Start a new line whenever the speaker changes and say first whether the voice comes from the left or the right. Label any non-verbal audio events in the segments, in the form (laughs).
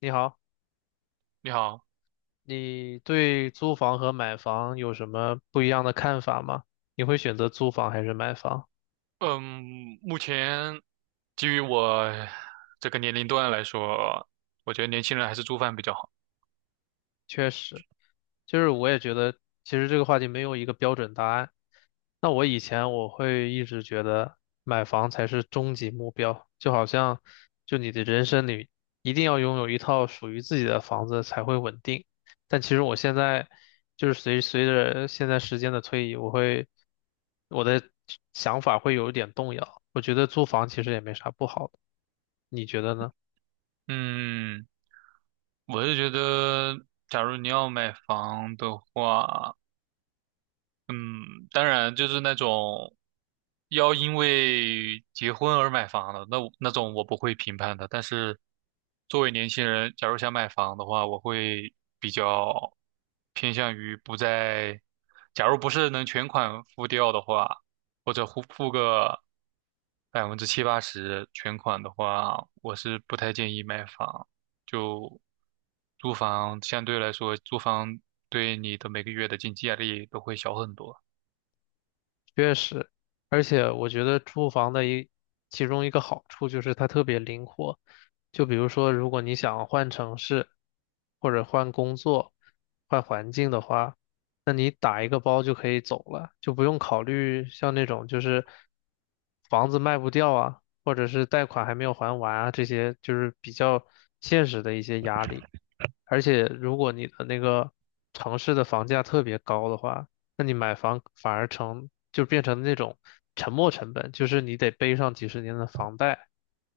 left: 你好，
right: 你好，
left: 你对租房和买房有什么不一样的看法吗？你会选择租房还是买房？
right: 嗯，目前基于我这个年龄段来说，我觉得年轻人还是租房比较好。
left: 确实，就是我也觉得，其实这个话题没有一个标准答案。那我以前会一直觉得买房才是终极目标，就好像你的人生里一定要拥有一套属于自己的房子才会稳定。但其实我现在就是随着现在时间的推移，我的想法会有一点动摇。我觉得租房其实也没啥不好的，你觉得呢？
right: 嗯，我是觉得，假如你要买房的话，嗯，当然就是那种要因为结婚而买房的，那我那种我不会评判的。但是作为年轻人，假如想买房的话，我会比较偏向于不在，假如不是能全款付掉的话，或者付个百分之七八十全款的话，我是不太建议买房。就租房相对来说，租房对你的每个月的经济压力都会小很多。
left: 确实，而且我觉得住房的其中一个好处就是它特别灵活。就比如说，如果你想换城市，或者换工作、换环境的话，那你打一个包就可以走了，就不用考虑像那种就是房子卖不掉啊，或者是贷款还没有还完啊，这些就是比较现实的一些压力。而且，如果你的那个城市的房价特别高的话，那你买房反而成，就变成那种沉没成本，就是你得背上几十年的房贷，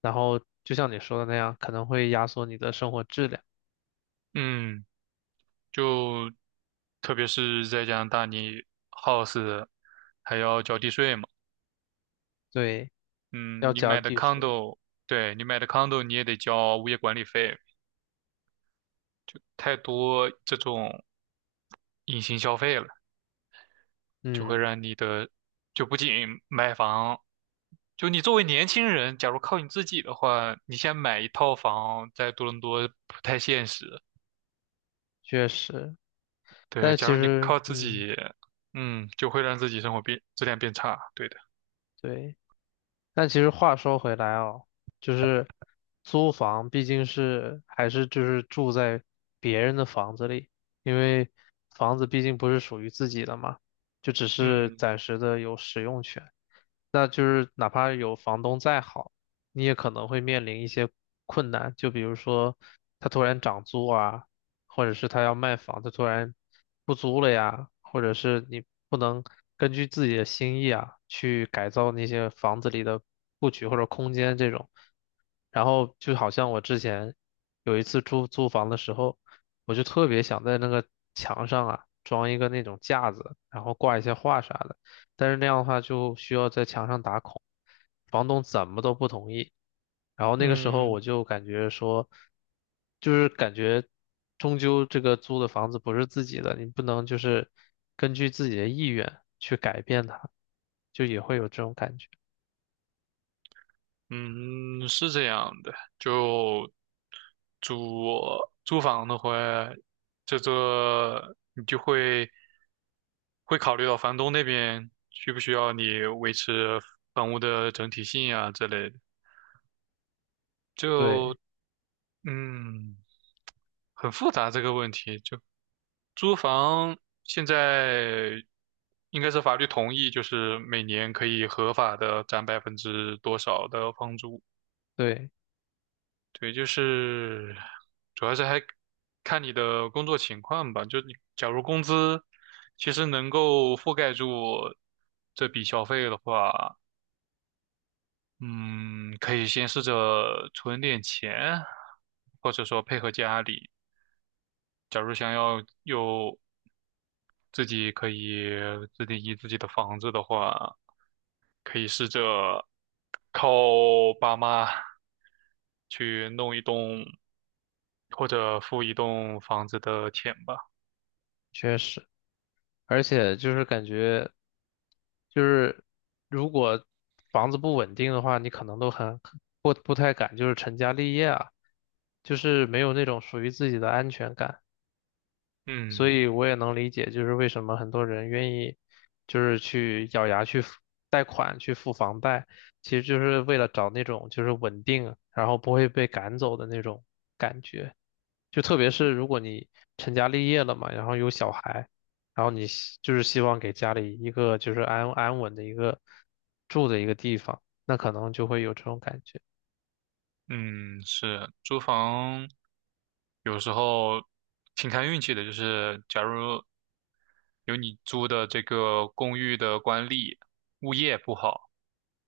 left: 然后就像你说的那样，可能会压缩你的生活质量。
right: 嗯，就特别是在加拿大，你 house 还要交地税嘛。
left: 对，要
right: 嗯，你
left: 交
right: 买的
left: 地税。
right: condo，对，你买的 condo 你也得交物业管理费，就太多这种隐形消费了，就会
left: 嗯，
right: 让你的，就不仅买房，就你作为年轻人，假如靠你自己的话，你先买一套房在多伦多不太现实。
left: 确实。
right: 对，
left: 但
right: 假
left: 其
right: 如你
left: 实，
right: 靠自
left: 嗯，
right: 己，就会让自己生活变质量变差。对的。
left: 对。但其实话说回来哦，就是租房毕竟还是住在别人的房子里，因为房子毕竟不是属于自己的嘛，就只是
right: 嗯
left: 暂时的有使用权。那就是哪怕有房东再好，你也可能会面临一些困难，就比如说他突然涨租啊，或者是他要卖房，他突然不租了呀，或者是你不能根据自己的心意啊去改造那些房子里的布局或者空间这种。然后就好像我之前有一次租房的时候，我就特别想在那个墙上啊装一个那种架子，然后挂一些画啥的。但是那样的话就需要在墙上打孔，房东怎么都不同意。然后那个时候
right: 嗯
left: 我就感觉说，就是感觉终究这个租的房子不是自己的，你不能就是根据自己的意愿去改变它，就也会有这种感觉。
right: 嗯，是这样的，就租租房的话，这个你就会考虑到房东那边需不需要你维持房屋的整体性啊之类的，
left: 对，
right: 就嗯很复杂这个问题。就租房现在应该是法律同意，就是每年可以合法的占百分之多少的房租。
left: 对，
right: 对，就是主要是还看你的工作情况吧。就你假如工资其实能够覆盖住这笔消费的话，嗯，可以先试着存点钱，或者说配合家里。假如想要有自己可以自定义自己的房子的话，可以试着靠爸妈去弄一栋或者付一栋房子的钱吧。
left: 确实。而且就是感觉，就是如果房子不稳定的话，你可能都很不太敢，就是成家立业啊，就是没有那种属于自己的安全感。所
right: 嗯
left: 以我也能理解，就是为什么很多人愿意，就是去咬牙去付贷款去付房贷，其实就是为了找那种就是稳定，然后不会被赶走的那种感觉。就特别是如果你成家立业了嘛，然后有小孩，然后你希就是希望给家里一个就是安稳的一个住的一个地方，那可能就会有这种感觉。
right: 嗯，是租房有时候挺看运气的，就是假如有你租的这个公寓的管理物业不好，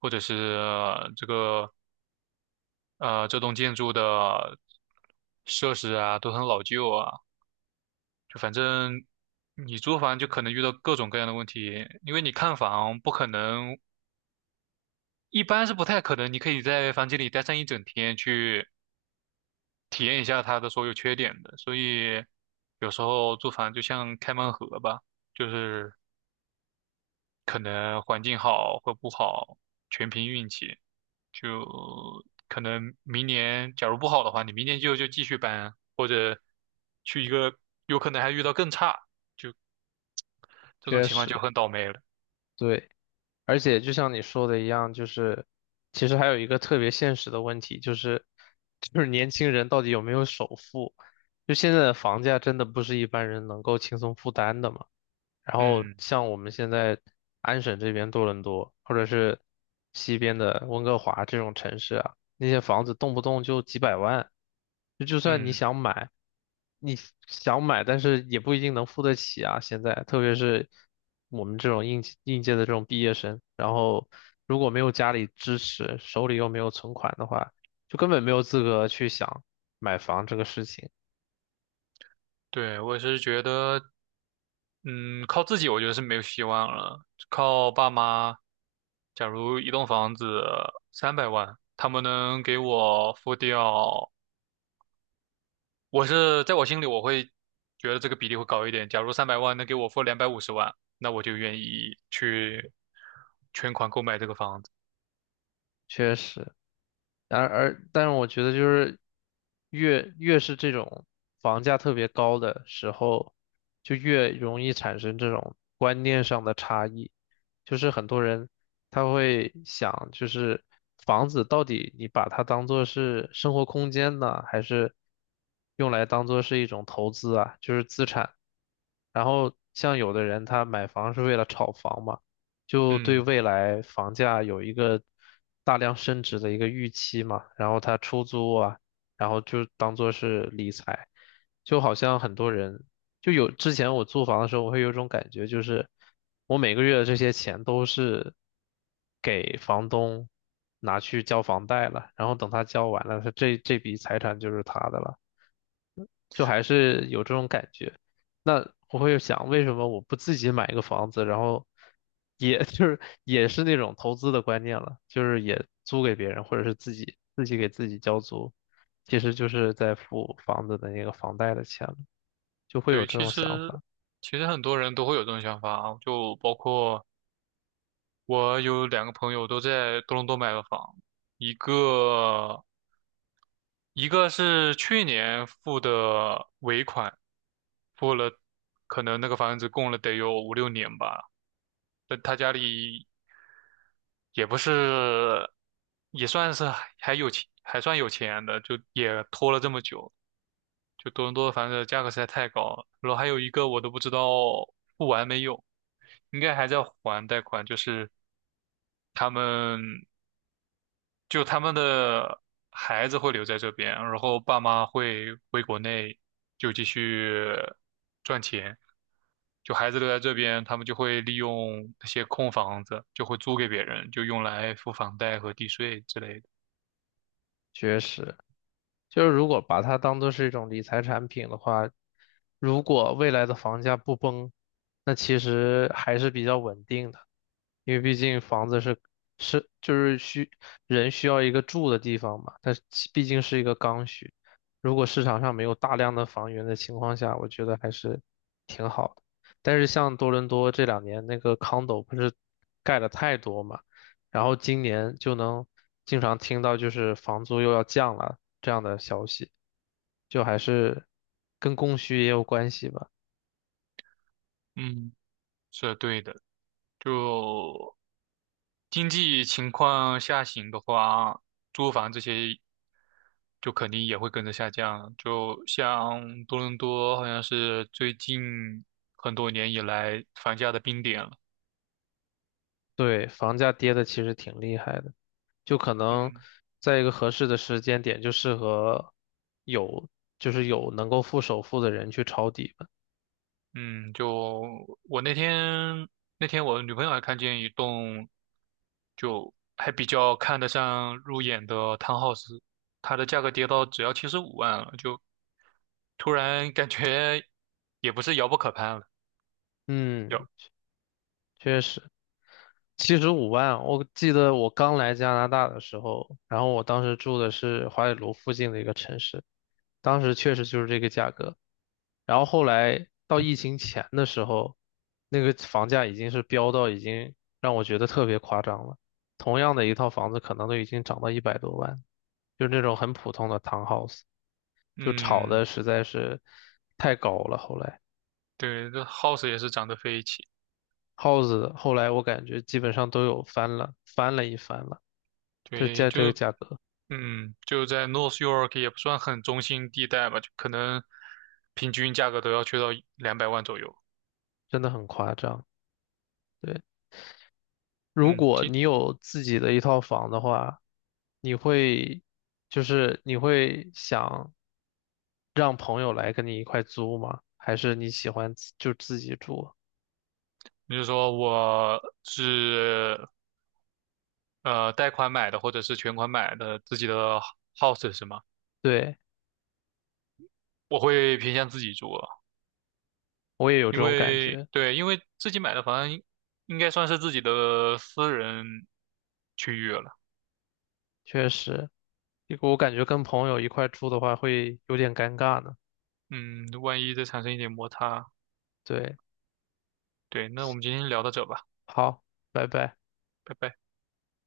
right: 或者是这个这栋建筑的设施啊都很老旧啊，就反正你租房就可能遇到各种各样的问题，因为你看房不可能，一般是不太可能，你可以在房间里待上一整天去。体验一下它的所有缺点的。所以有时候租房就像开盲盒吧，就是可能环境好或不好，全凭运气。就可能明年假如不好的话，你明年就继续搬，或者去一个有可能还遇到更差，就这种
left: 确
right: 情况就
left: 实，
right: 很倒霉了。
left: 对。而且就像你说的一样，就是其实还有一个特别现实的问题，就是年轻人到底有没有首付？就现在的房价真的不是一般人能够轻松负担的嘛。然后
right: 嗯
left: 像我们现在安省这边多伦多，或者是西边的温哥华这种城市啊，那些房子动不动就几百万，就算你
right: 嗯，
left: 想买，你但是也不一定能付得起啊。现在，特别是我们这种应届的这种毕业生，然后如果没有家里支持，手里又没有存款的话，就根本没有资格去想买房这个事情。
right: 对，我是觉得嗯，靠自己我觉得是没有希望了，靠爸妈。假如一栋房子三百万，他们能给我付掉，我是在我心里我会觉得这个比例会高一点。假如三百万能给我付250万，那我就愿意去全款购买这个房子。
left: 确实。然而，但是我觉得就是越是这种房价特别高的时候，就越容易产生这种观念上的差异。就是很多人他会想，就是房子到底你把它当做是生活空间呢，还是用来当做是一种投资啊，就是资产。然后像有的人他买房是为了炒房嘛。就对
right: 嗯，
left: 未来房价有一个大量升值的一个预期嘛，然后他出租啊，然后就当做是理财，就好像很多人就有之前我租房的时候，我会有一种感觉，就是我每个月的这些钱都是给房东拿去交房贷了，然后等他交完了，他这笔财产就是他的了。就还是有这种感觉。那我会想，为什么我不自己买一个房子，然后也 (laughs) 就是也是那种投资的观念了，就是也租给别人，或者是自己给自己交租，其实就是在付房子的那个房贷的钱了，就会有
right: 对，
left: 这
right: 其
left: 种想
right: 实
left: 法，
right: 其实很多人都会有这种想法啊，就包括我有两个朋友都在多伦多买了房，一个一个是去年付的尾款，付了可能那个房子供了得有五六年吧，但他家里也不是，也算是还有钱，还算有钱的，就也拖了这么久。就多伦多的房子价格实在太高了，然后还有一个我都不知道付完没有，应该还在还贷款，就是他们。就他们的孩子会留在这边，然后爸妈会回国内就继续赚钱。就孩子留在这边，他们就会利用那些空房子，就会租给别人，就用来付房贷和地税之类的。
left: 确实。就是如果把它当做是一种理财产品的话，如果未来的房价不崩，那其实还是比较稳定的，因为毕竟房子是是就是需人需要一个住的地方嘛，它毕竟是一个刚需。如果市场上没有大量的房源的情况下，我觉得还是挺好的。但是像多伦多这两年那个 condo 不是盖了太多嘛？然后今年就能经常听到就是房租又要降了这样的消息，就还是跟供需也有关系吧。
right: 嗯，是对的。就经济情况下行的话，租房这些就肯定也会跟着下降。就像多伦多，好像是最近很多年以来房价的冰点了。
left: 对，房价跌的其实挺厉害的，就可能
right: 嗯
left: 在一个合适的时间点，就适合有就是有能够付首付的人去抄底吧。
right: 嗯，就我那天我女朋友还看见一栋就还比较看得上入眼的 townhouse，它的价格跌到只要75万了，就突然感觉也不是遥不可攀了。
left: 嗯，
right: 有，
left: 确实。75万，我记得我刚来加拿大的时候，然后我当时住的是华北卢附近的一个城市，当时确实就是这个价格。然后后来到疫情前的时候，那个房价已经是飙到已经让我觉得特别夸张了。同样的一套房子，可能都已经涨到一百多万，就是那种很普通的 townhouse，就炒
right: 嗯。
left: 的实在是太高了。后来
right: 对，这 house 也是涨得飞起，
left: house 后来我感觉基本上都有翻了一番了。就
right: 对，
left: 在这个
right: 就
left: 价格，
right: 在 North York 也不算很中心地带吧，就可能平均价格都要去到200万左右。
left: 真的很夸张。对，如
right: 嗯，
left: 果
right: 今
left: 你有自己的一套房的话，你会，你会想让朋友来跟你一块租吗？还是你喜欢自己住？
right: 你就说我是贷款买的，或者是全款买的自己的 house 是吗？
left: 对，
right: 我会偏向自己住了，
left: 我也有
right: 因
left: 这种感
right: 为
left: 觉，
right: 对，因为自己买的房应该算是自己的私人区域了。
left: 确实，我感觉跟朋友一块住的话会有点尴尬呢。
right: 嗯，万一再产生一点摩擦，
left: 对，
right: 对，那我们今天聊到这吧，
left: 好，拜拜。
right: 拜拜。